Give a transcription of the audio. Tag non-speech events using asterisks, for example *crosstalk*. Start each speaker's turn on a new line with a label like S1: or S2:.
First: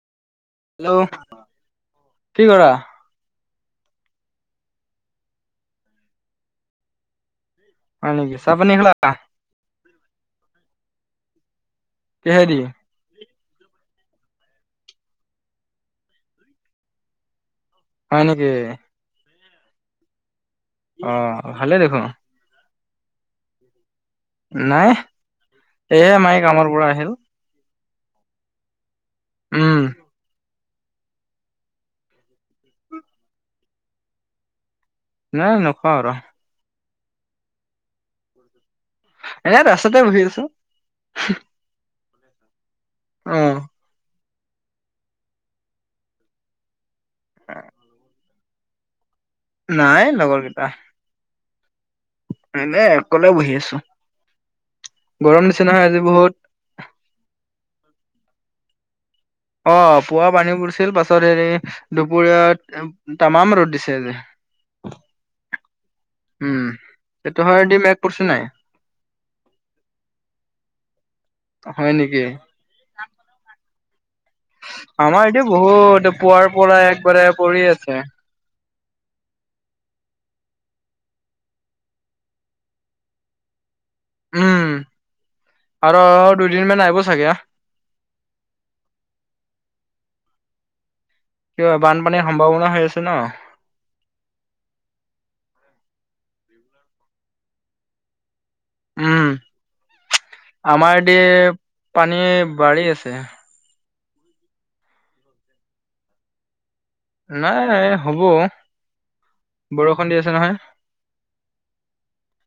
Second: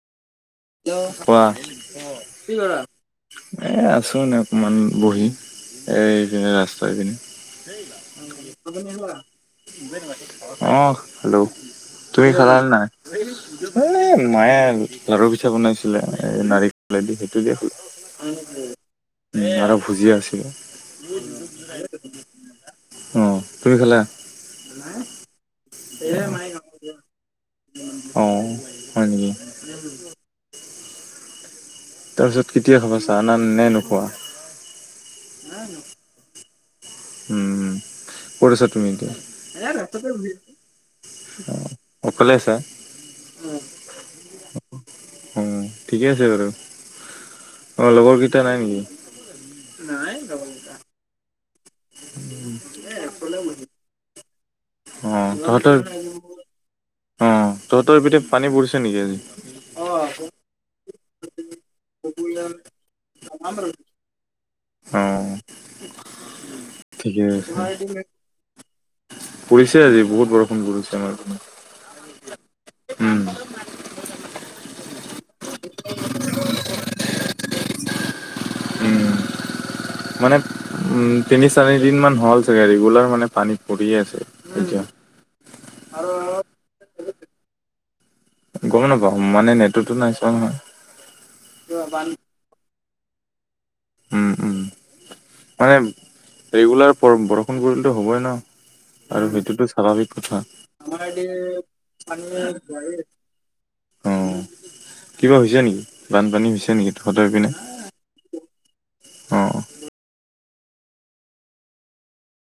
S1: Hello
S2: কোৱা
S1: কি কৰা
S2: এ আছো এনে অকমান বহি এই ৰাস্তাৰ পিনে।
S1: হয় নেকি চাহ পানী খালা
S2: অ হেল্ল' তুমি খালা
S1: কিহেদি
S2: নাই এ মায়ে পিঠা বনাইছিলে এ নাৰিকলে দি সেইটো দি খালো।
S1: হয় নেকি
S2: আৰু ভুজিয়া আছিল
S1: অ ভালে দেখোন।
S2: অ তুমি খালা?
S1: নাই এইয়া মাই কামৰ পৰা আহিল।
S2: অ হয় নেকি?
S1: উম
S2: *unintelligible* তাৰপিছত কেতিয়া খাবা চাহ না নে নোখোৱা?
S1: নাই নখোৱা আৰু।
S2: উম উম কৰিছা তুমি এতিয়া,
S1: এনে ৰাস্ততে বহি আছো।
S2: অ অকলে আছা?
S1: অ
S2: উম উম, ঠিকে আছে বাৰু। অ লগৰকেইটা নাই নেকি?
S1: নাই লগৰ কেইটা। এনে অকলে বহি আছো
S2: অ
S1: গৰম দিছে
S2: তহঁতৰ
S1: নহয় আজি বহুত।
S2: অ তহঁতৰ এইপিনে পানী পৰিছে নেকি আজি?
S1: অ পুৱা পানী পৰিছিল পাছত হেৰি দুপৰীয়া তামাম ৰ'দ দিছে আজি।
S2: অ
S1: উম,
S2: ঠিকে
S1: তহতৰ ফালেদি মেঘ
S2: আছে
S1: পৰিছিল নাই?
S2: পৰিছে আজি বহুত বৰষুণ পৰিছে আমাৰ পিনে।
S1: হয় নেকি?
S2: উম
S1: আমাৰ ইয়াতে বহুত পুৱাৰ পৰাই একবাৰে পৰি আছে।
S2: উম,
S1: *inaudible*
S2: মানে উম তিনি চাৰি দিন মান হ'ল চাগে ৰেগুলাৰ মানে পানীত পৰিয়ে আছে।
S1: উম
S2: আছা,
S1: আৰু দুদিনমান আহিব চাগে।
S2: গম নাপাওঁ মানে নেটটতো নাই চোৱা নহয়।
S1: কিয় বানপানীৰ সম্ভাৱনা হৈ আছে ন?
S2: উম উম মানে ৰেগুলাৰ ব বৰষুণ পৰিলেতো হ'বই ন।
S1: উম,
S2: আৰু সেইটোতো স্বাভাৱিক কথা।
S1: আমাৰ দি পানী বাঢ়ি আছে।
S2: অ কিবা হৈছে নেকি বানপানী হৈছে নেকি? তহঁতৰ পিনে
S1: নাই নাই হ'ব
S2: অ'।
S1: বৰষুণ দি আছে নহয়।